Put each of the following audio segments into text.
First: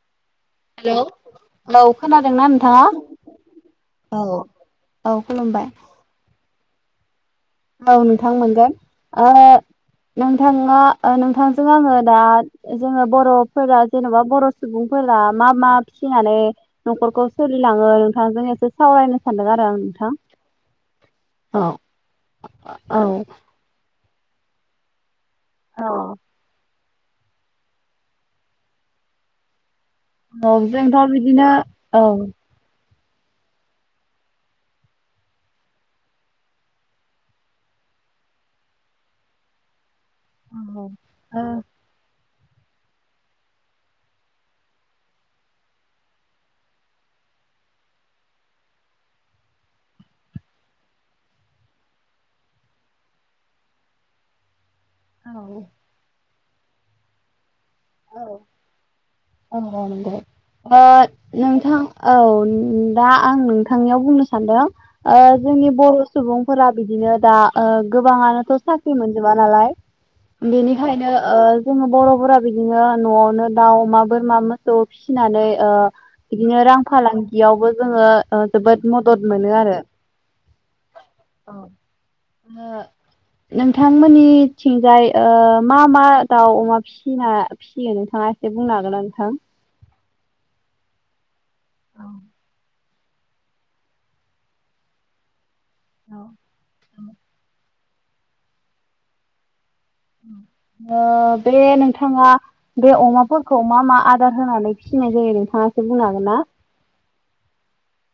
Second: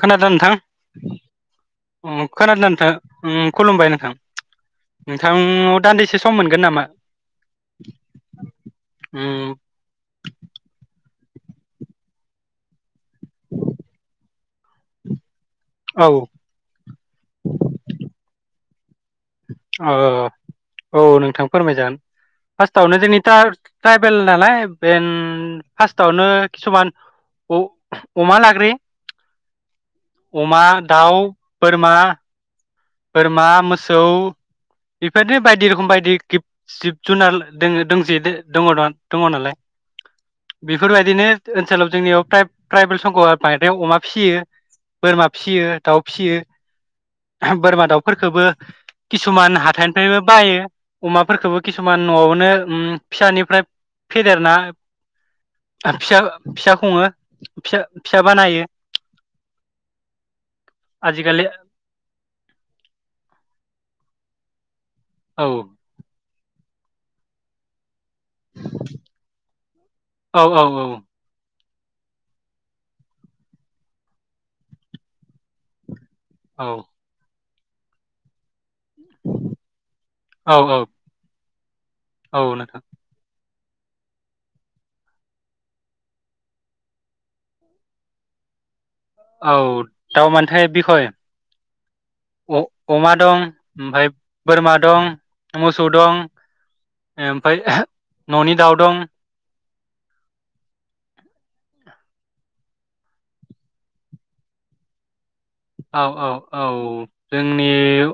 खोना दों नोंथां हेलौ औ ओ खोनादोंना खोनादों नोंथाङा नोंथां खुलुमबाय नोंथां औ औ खुलुमबाय नोंथांनियाव दान्दिसे सम मोन गोन नामा? औ नोंथां मोनगोन ओ उम नोंथाङा ओ नोंथांजों आङो दा जोङो बर'फोरा जेन'बा बर' सुबुंफोरा मा मा औ फिसिनानै न'खरखौ सोलिलाङो नोंथांजों ए सो सावारायनो अह, औ नोंथां फोरमायजागोन। पासथावनो औ जेनितार ट्राइबेल नालाय बेन पास्टावनो खिसुमान अ-अमा लाग्रोयो। औ अमा, जोंथ' दाउ, बिदिनो बोरमा। औ बोरमा, मोसौ बेफोरबादिनो बायदि रखम बायदि गिब जिब जुनार दोङो दोंजोयो दङदां दंङ नालाय। बेफोरबायदिनो औ ओनसोलाव जोंनियाव टायप ट्राइबेल संगआ बायरायाव अमा फिसियो, बोरमा फिसियो, दाउ फिसियो। बोरमा दाउफोरखोबो किसुमान हाथाइनिफ्रायबो बायो अमाफोरखोबो किसुमान न'वावनो फिसानिफ्राय फेदेरना ओ आरो फिसा फिसा खुङो। फिसा फिसा औ बानायो। औ औ नंगौ ओ आजिखालि नोंथां ओ औ दा आं नोंथांनियाव बुंनो सानदों ओ औ जोंनि बर' सुबुंफोरा बिदिनो दा ओ गोबाङानोथ' साख्रि मोनजोबा नालाय। औ औ बेनिखायनो ओ जोङो बर'फोरा बिदिनो न'आवनो दाउ, अमा बोरमा, मोसौ फिसिनानै ओ बिदिनो औ रां फालां बेयावबो जोङो ओ जोबोद मदद मोनो आरो। औ औ अह। औ नोथां। नोंथांमोननिथिंजाय ओ मा मा दाउ अमा फिना फिसियो नोंथाङा एसे बुंनो हागोनना नों औ दाउ मानथाय बिखय अ-अमा दं ओमफाय बोरमा दं मोसौ औ दं ओमफ्राय [unintelligible] न'नि दाउ दं ओ बे नोंथाङा बे अमाफोरखौ मा मा आदार होनानै फिसिनाय जायो? एसे औ बुंनो हागोन औ ना? औ जोंनि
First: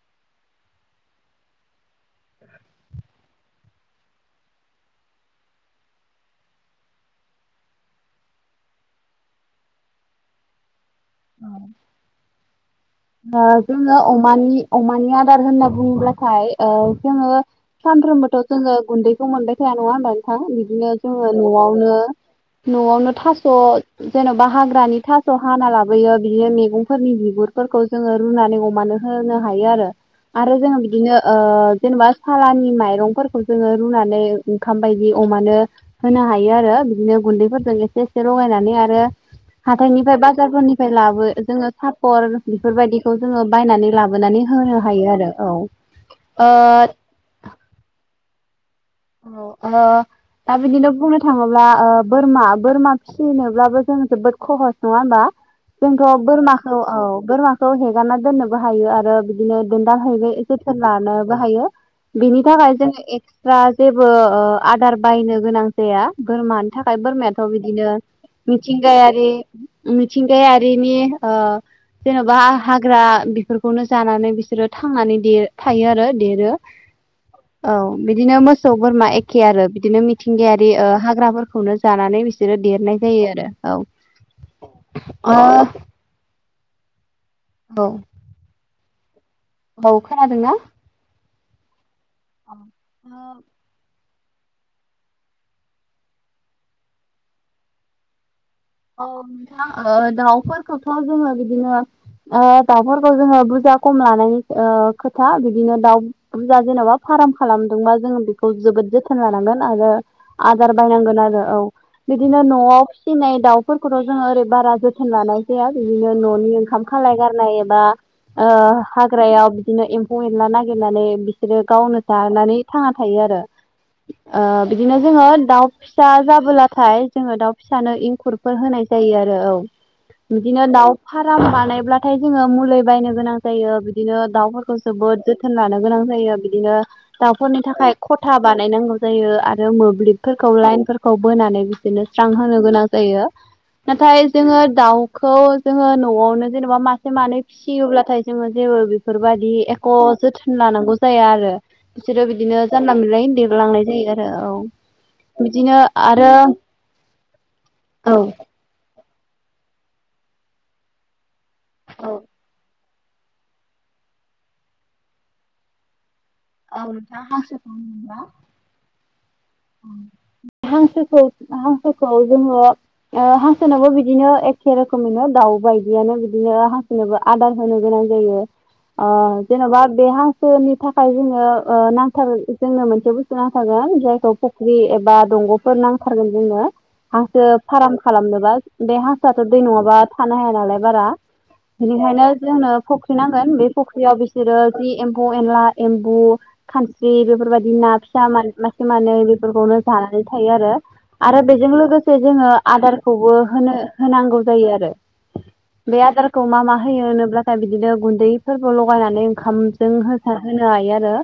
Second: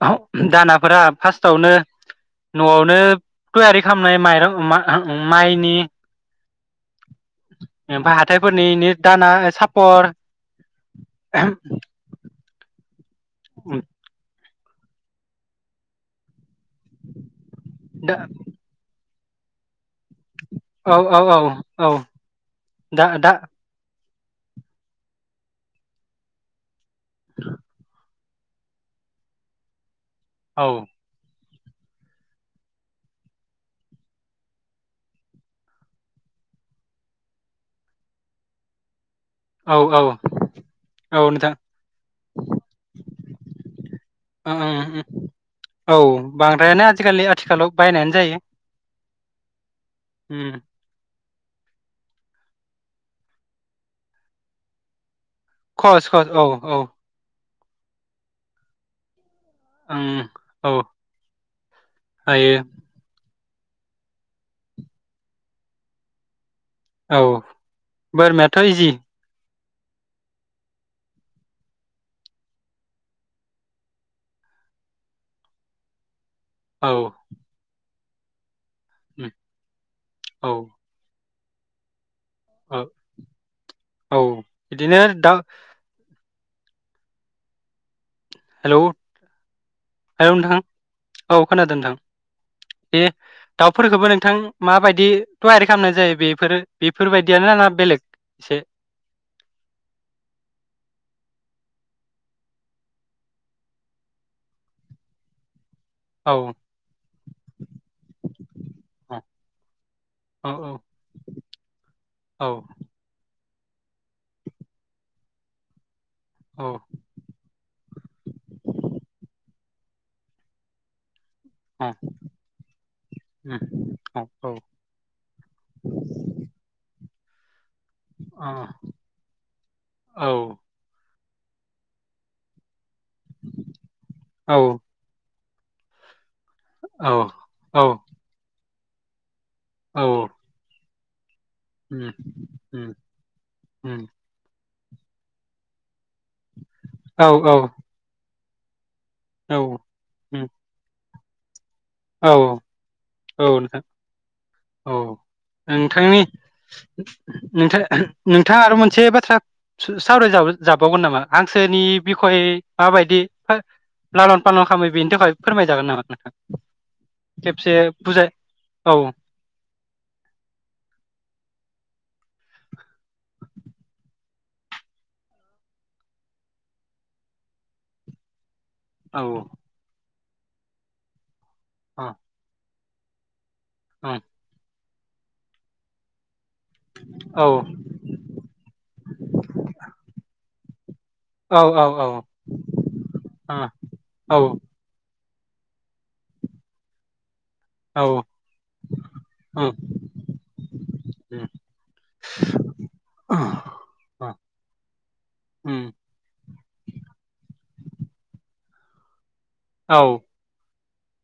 [unintelligible] दानाफोरा फार्स्टावनो न'आवनो थयारि खालामनाय माइरं मा माइनि ओमफाय हाथायफोरनि दाना सापर [unintelligible] ओ जोङो अमानि अमानि आदार होनना बुङोब्लाथाय ओ जोङो सानफ्रोमबोथ' जोङो गुन्दै खौ मोनबाय थाया नङा होनबानो था बिदिनो औ औ जोङो औ औ न'आवनो दा न'आवनो दा थास' जेन'बा हाग्रानि थास' हाना लाबोयो बिदिनो मैगंफोरनि बिगुरफोरखौ जोङो रुनानै अमानो होनो हायो आरो आरो औ जोङो बिदिनो ओ ओ जेनेबा सालानि माइरंफोरखौ जोङो रुनानै ओंखाम बायदि अमानो होनो हायो आरो बिदिनो गुन्दैफोरजों एसे एसे लगायनानै आरो औ औ हाथायनिफ्राय बाजारफोरनिफ्राय औ लाबो नोंथां जोङो सापर बि बेबायदिखौ जोङो बायनानै लाबोनानै होनो हायो आरो औ ओ बांद्रायानो आजिखालि आथिखालाव [unintelligible] औ अ दा बिदिनो बुंनो थाङोब्ला ओ बोरमा बोरमा फिसिनोब्लाबो जों जोबोद खहस नङा होमबा खहस जोंथ' खहस औ बोरमाखौ औ बोरमा खौ हेगारना दोननोबो हायो आरो बि दिनो दोनदाल हैनो एसे औ सोर लानोबो हायो बिनि हायो थाखाय जोङो [unintelligible] जेबो ओ आदार बायनो गोनां जाया बोरमानि थाखाय औ बोरमायाथ' बिदिनो बोरमायाथ' इजि मिथिंगायारि मिथिंगायारिनि ओ जेन'बा हाग्रा बेफोरखौनो जानानै बिसोरो थांनानै दे थायो आर देरो औ बिदिनो मोस सौ बोरमा एखे आरो बिदिनो औ मिथिंगायारि ओ हाग्राफोर खौनो जानानै बिस सोरो औ देरनाय जायो आरो औ बिदिनो दा औ ओ औ [unintelligible] औ हेलौ खोनादोंना नोंथां औ खोनादों नोंथां दे औ दाउफोरखौबो नोंथां माबायदि थयारि खालामनाय जायो बेफोरो बेफोरबायदियानो ना बेलेग एसे औ नोंथां दाउफोरखौथ' जोङो बिदिनो दाउफोरखौ जोङो बुरजा खम लानायनि खोथा बिदिनो दाउ औ बुरजा जेन'बा फार्म खालामदोंबा जोंङो बेखौ जोबोद औ जोथोन लानांगोन आरो औ आदार बायनांगोन आरो औ बिदिनो औ न'आव फिसिनाय दाउ फोरखौथ' जोङो ओरै बारा जोथोन लानाय जाया बिदिनो न'नि औ ओंखाम खालाय गारनाय एबा हाग्रायाव बिदिनो एम्फौ एनला नागिरनानै बिसोरो औ औ गावनो जानानै थांना थायो आरो औ बिदिनो जोङो दाउ फिसा जाबोलाथाय जोङो दाउ फिसानो इंखुर बो होनाय जायो आरो औ औ बिदिनो दाउ फार्म बानायब्लाथाय जोङो मुलि बायनो गोनां जायो बिदिनो औ दाउफोरखौ जोबोद जोथोन जोथोन लानो गोनां जायो बिदिनो दाउफोरनि औ थाखाय खथा बा बानायनांगौ जायो आरो जों औ मोब्लिबफोरखौ लाइनफोरखौ बोनानै बिदिनो स्रां होनो गोनां जायो। नाथाय जोंङो दाउखौ जोङो न न'आवनो जेनेबा मासे मानै फिसियोब्लाथाय जोङो जेबो बे फोरबायदि एख' जोथोन लानांगौ जाया आरो। बिसोरो बिदिनो जानला मोनलायै नोंथां देरलांनाय औ जायो आरो औ बिदिनो नोंथांनि आरो नोंथां नोंथाङा आरो मोन से बाथ्रा सावराय जाबावगोन नामा? हांसोनि बिखय माबायदि लालन पालन खामो बेनि थाखाय फोरमायजागोन नामा नोंथां? औ नोंथां [unintelligible] औ हांसोखौ हांसोखौ जोङो हांसोनाबो बिदिनो एखे रोखोमैनो दाउ बायदियानो बिदिनो हांसोनोबो आदार होनो गोनां जायो। अ औ जेन'बा बे हां सोनि थाखाय जोङो औ नांथार जोंनो मोन [unintelligible] गोन औ जायखौ ख ख्रि एबा दंग'फोर नांथारगोन जोंनो। औ हांसो फार्म खालामनोबा बे हांसोआथ' दै नङाबा थानो हाया नालाय बारा औ औ बेनिखायनो जोंनो फुख्रि नांगोन औ बे फुख्रियाव औ बिसोरो जि एम फौ एनला, एमबु, खानस्रि बेफोर बाय दि ना औ फिसा मासे मानै खौनो जानानै थायो आरो। आरो बेजों लोगोसे जोङो आदारखौबो होनो होनांगौ जायो आरो बे आदारखौ मा मा होयो होनब्लाथाय बिदिनो गुन्दै फोरबो लगायनानै ओंखामजों होसार होनो हायो आरो।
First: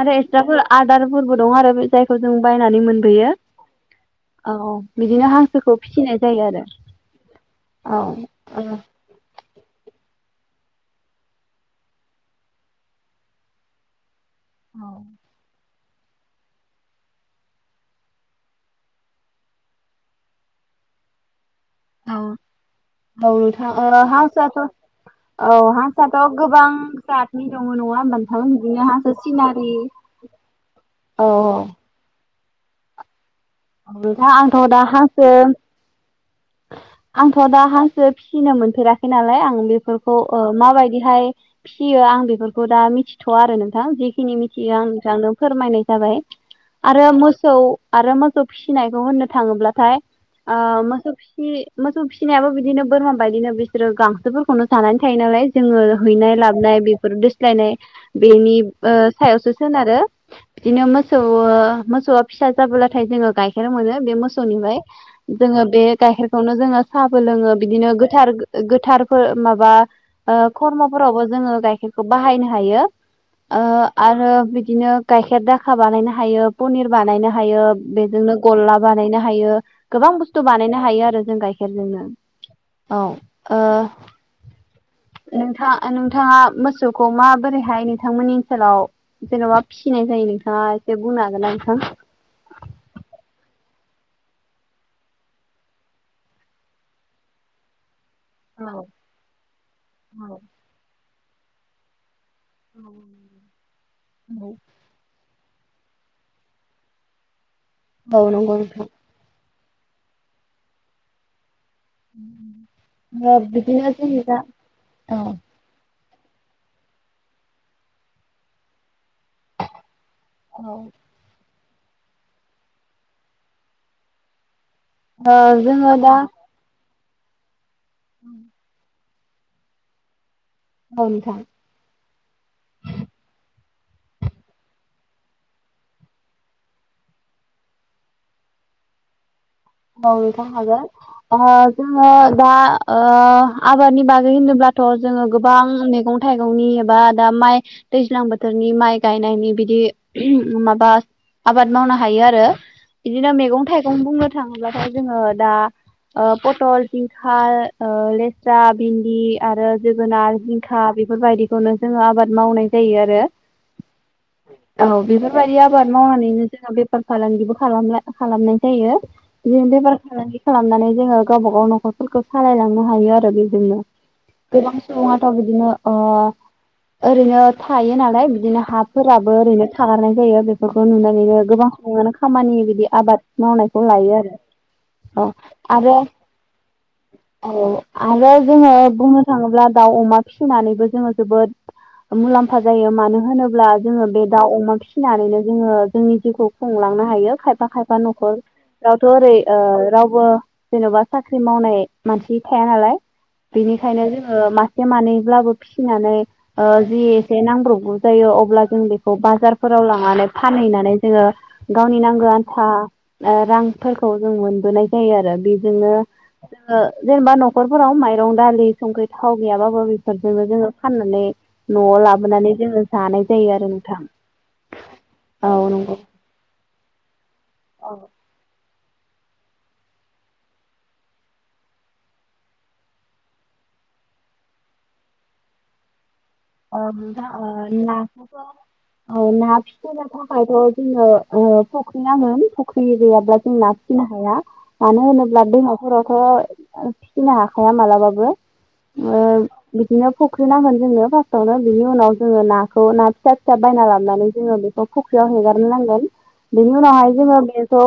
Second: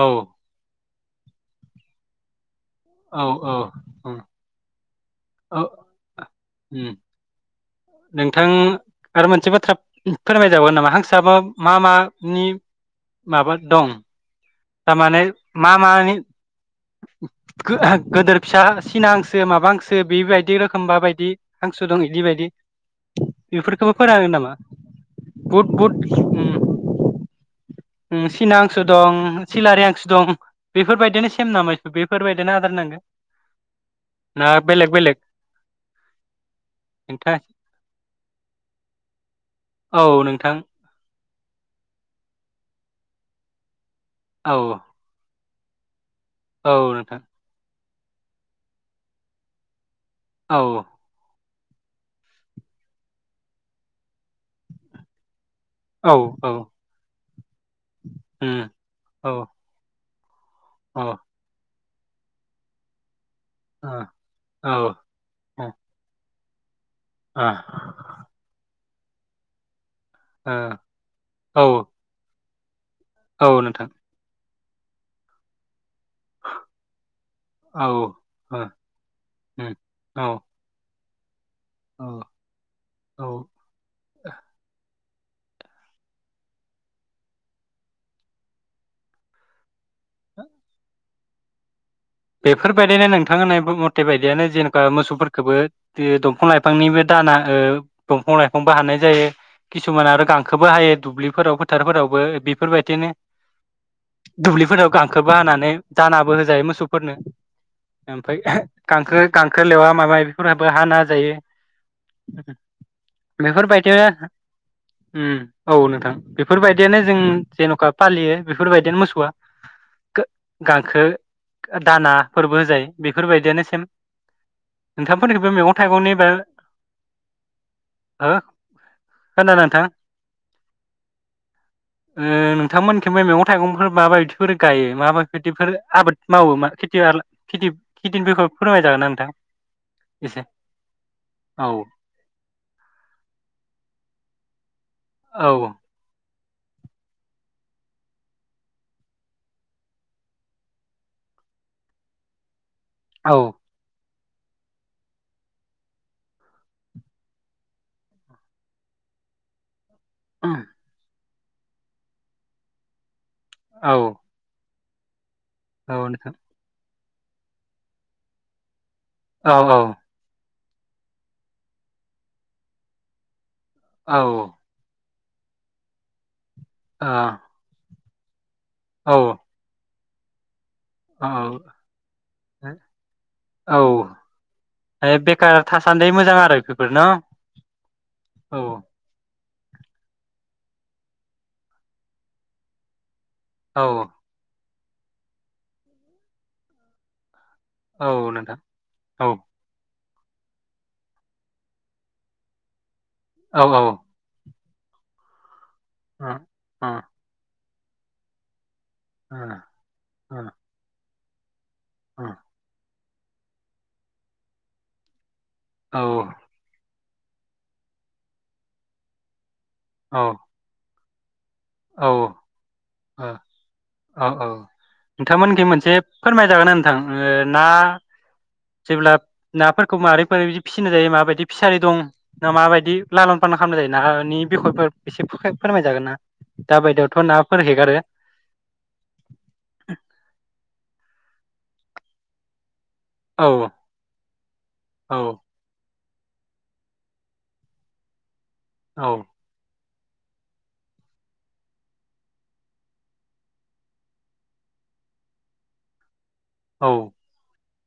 [unintelligible] आरो [unintelligible] [unintelligible] फोरबो दं आरो जायखौ जों बायनानै मोनबोयो औ औ बिदिनो औ हांसोखौ फिसिनाय जायो आरो। औ नोंथां औ आरो मोनसे बाथ्रा फोरमाय जाबावगोन नामा हांसोआ मा मा मानि माबा दं? थार औ माने मा मानि गोदोर फिसा सिना हांसो माबा हांसो बेबायदि रोखोम बाबायदि? औ औ नोंथां बेफोरखौबो ओ फोरोनांगोन नामा हांसोयाथ औ बुद हांसोयाथ बुद गोबां जाथनि दङ नङा होमबा उम नोंथां सिना बिदिनो हांसो दं सिना सिलारि हांसो दं बेफोरबायदिनो सेम नामा बेफोरबायदि देना आदार नांगो नोंथां आंथ दा हांसो नोंथां आंथ दा हांसो फिसिनो मोनफेराखै नालाय आं औ बेफोरखौ ओ नोंथां माबायदिहाय फियो आं बेफोरखौ दा मिथिथया आरो नोंथां फिनो औ मिथिया आरो नों फोरमायनाय जाबाय औ आरो नोंथां मोसौ आरो मोख सौ फिसिनायखौ होननो थाङोब्लाथाय आ औ मोसौ फि मोसौ फिसिनायाबो बिदिनो बोरमा बायदिनो बिसोरो गांसोफोरखौनो जानानै थायो नालाय जोङो औ हैनाय औ लाबोनाय बेफोर दोस्लायनाय बेनि उम ओ औ सायावसो सोनारो। बिदिनो मोसौ ओ मो सौया फिसा जाबोला थाय जोङो गाइखेर ओ औ मोनो बे ओ मोसौनिफाय जोङो बे गाइखेर खौनो जोङो साहाबो ओ लोङो बिदिनो गोथार गो-गोथार फोर माबा ओ खर्मफोरावबो जोङो ओ गाइखेरखौ बाहायनो हायो। औ ओ नोंथां आरो बि बिदिनो गाइखेर दाखा बानायनो हायो पनिर बानायनो हायो। औ ओ बेजोंनो गल्ला बानायनो हायो उम गोबां औ बुस्थु बानायनो हायो आरो। जों गाय खेरजोंनो औ औ ओ। नोंथाङा नोंथाङा मोसौखौ माबोरैहाय नोंथांमोननि ओनसोलाव जेनबा फिसिनाय जायो नोंथाङा एसे बुंनो हागोनना नोंथां? बेफोरबायदिनो नोंथां होन्नाय मथे बायदियानो जेनबा मोसौफोरखौबो दो दंफां लाइफांनिबो दाना ओ दंफां लाइफांबो हाननाय जायो किसुमान आरो गांखोबो हायो दुब्लि फोराव फोथारफोरावबो बेफोरबायदिनो दुब्लिफोराव गांखो बो हानानै दानाबो होजायो मोसौ फोरनो। ओमफाय गांखो गां खो लेवा माबा माबिफोराबो हाना होजायो। ओ बिदिनो बेफोरबायदिनो जों दा उम औ नोंथां। बेफोरबायदियानो जों जेनखा फालियो बेफोरबायदिनो मोसौ गांखो दाना फोरबो होजायो बेफोरबायदियानो सेम। ओ नोंथांफोरनिखैबो मैगं जोङो दा थाइगंनिबो [unintelligible] [unintelligible] ओ औ नोंथां नोंथांमोनखैबो मैगं थाइगंफोर माबा बिदिफोर गायो मा मा बायदिफोर आबाद मावो मा खेथि खेथि खिथिनिफोरखौ फोरोंमाय जागोन ना नोंथां औ एसे नोंथां हागोन ओ औ जोंङो दा ओ आबादनि बागै होनोब्ला थ जोंङो औ गोबां मैगं माइगंनि एबा दा माइ दैज्लां बोथोरनि माइ गायनायनि बिदि माबा आबाद मावनो हायो आरो बिदिनो औ मैगं थाइगं बुंनो थाङोबथाय जोंङो दा पथल जिंखा ओ लेस्रा भिन्दि आरो जोगोनार जिंखा बेफोरबायदि खौनो जोंङो आबाद मावनाय जायो आरो औ औ बिबार बेबायदि आबाद औ नोंथां मावनानैनो जोंङो बे बेफार फालांगिबो खालाम खालामनाय जायो औ [unintelligible] बेफार औ फालांगि खालामनानै जोंङो गावबा गाव नखरफोरखौ सालायलांनो हायो आरो बे ओ गोबां सुबुंआ बिदिनो ओ औ ओरैनो थायो नामा हाय बिदिनो हाफोराबो ओरैनो थागारनाय जायो बे बेफोरखौ औ नुनानैनो गोबां समङानो खामानि बिदि आबाद औ मावनायखौ लायो औ आरो अ बेखार आरो थासान्दि मोजां आरो बेफोर न औ आरो औ जोङो बुंनो थाङोब्ला दाउ अमा फिसिनानैबो जोङो जोबोद मुलाम्फा जायो मानो होनोब्ला औ जोङो बे दाउ अमा फि सिनानैनो जोङो जोंनि जिउखौ खुंलांनो हायो। खा खायफा औ नखर नोंथां औ बोरै ओ रावबो जेन'बा साख्रि मावनाय मानसि थाया नालाय औ बेनिखायनो जोङो मा से मानैब्लाबो फिसिनानै ओ जि एसे नांब्रब गौ जायो अब्ला जों बे खौ बाजारफोराव लांनानै फानहैनानै जोङो गावनि नांगौ आन्था ओ रां फोरखौ जों मोनबोनाय जायो आरो बे जोंनो ओ जोङो जेनेबा न'खरफोराव माइरं दालि संख्रि थाव गैयाबाबो ओ बिफोरजोंनो जोङो फाननानै न'आव औ लाबोनानै जोङो जानाय औ ओ जायो आरो नोंथां अ ओ औ नोंथांमोनखि मोनसे नंगौ फोरमायजागोनना नोंथां ओ ना जेब्ला नाफोरखौ माबारैफोरदि फिसिनाय जायो माबायदि फिसारि दं ना माबायदि लालन फालन खालामनाय जायो नानि बिखयफोर एसे फोरमायजागोन ना? दा ओ बायदियावथ' नोंथां ओ नाफोर हेगारो नाखोथ' औ ना फिनो थाखायथ' जोङो ओ फख्रि नांङोन। फुख्रि गैयाब्ला औ जों ना फिसिनो हाया मानो औ होनोब्ला दैमाफोराव थ' फिसिनो हाखाया मालाबाबो। औ ओ बिदिनो फख्रि नांगोन जोंनो फार्स तावनो बिनि उनाव जोङो नाखौ ना फिसा फिसा बायना लाबनानै जोङो बेखौ फुख्रियाव हेगारनो नांगोन। बिनि औ उनावहाय जोङो स' ओ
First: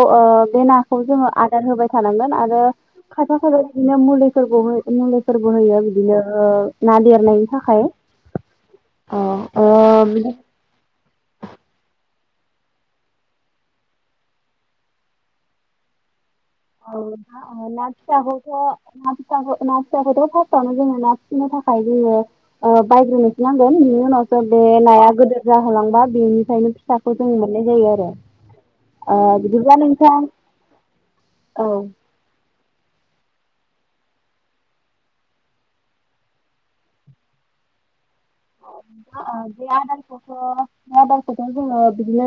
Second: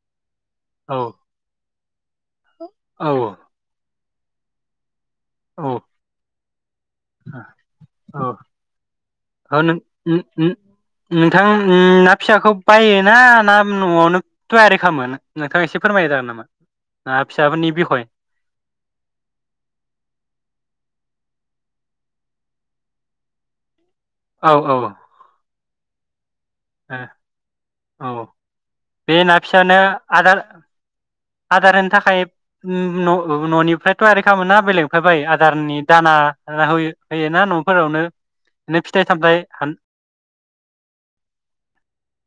बे नाखौ जोङो आदार होबाय थानांगोन आरो औ खायफा खायफा बिदिनो मुलेैफोर [unintelligible] फोरबो होयो औ बिदिनो ओ ना देरनायनि थाखाय। औ, ओ हो नों उम, बिदि उम नोंथां ना फिसाखौ बायोना ना न'आवनो टयारि खामो नोंथाङा एसे फोरमायनो होनो हागोन नामा? औ ना फिसाफोरनि ना बिखय फिसाखौथ' ना फिसाखौ ना फिसाखौ फासटावनो नो थाखाय जोङो बायग्रोनसनांगोन उनावसो औ बे औ नाया गोदोर जाहोलांबा बेनि ओंखायनो फिसाखौ जों मोननाय जायो आरो औ बे ना फिसानो बिदिब्ला नोंथां आदार औ आदार होनो थाखाय उम न'निफ्राय थयारि खामोना बेलेगनिफराय बायो आदारनि दाना हो होयोना न'फोरावनो? बिदिनो फिथाइ [inaudible] आ सामथाइ हान बिलया [unintelligible] सम [unintelligible] [inaudible] जना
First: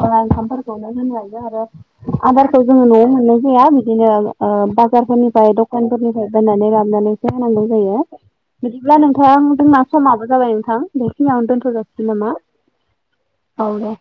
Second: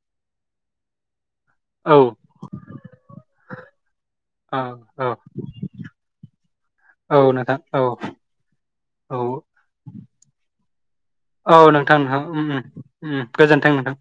होन [unintelligible] आरो औ आदारखौ जोङो न'आव मोननाय जाया बिदिनो औ औ बाजारफोरनिफ्राय दखानफोरनिफ्राय बायनानै औ लाबोनानैसो नोंथां होनांगौ औ जायो बिदिब्ला नों औ नोंथां जोंना समाबो जाबाय नोंथां बेखिनियावनो औ नोंथां दोनथ'जानोसै नोंथां नामा उम उम उम औ गोजोन्थों नोंथां दे।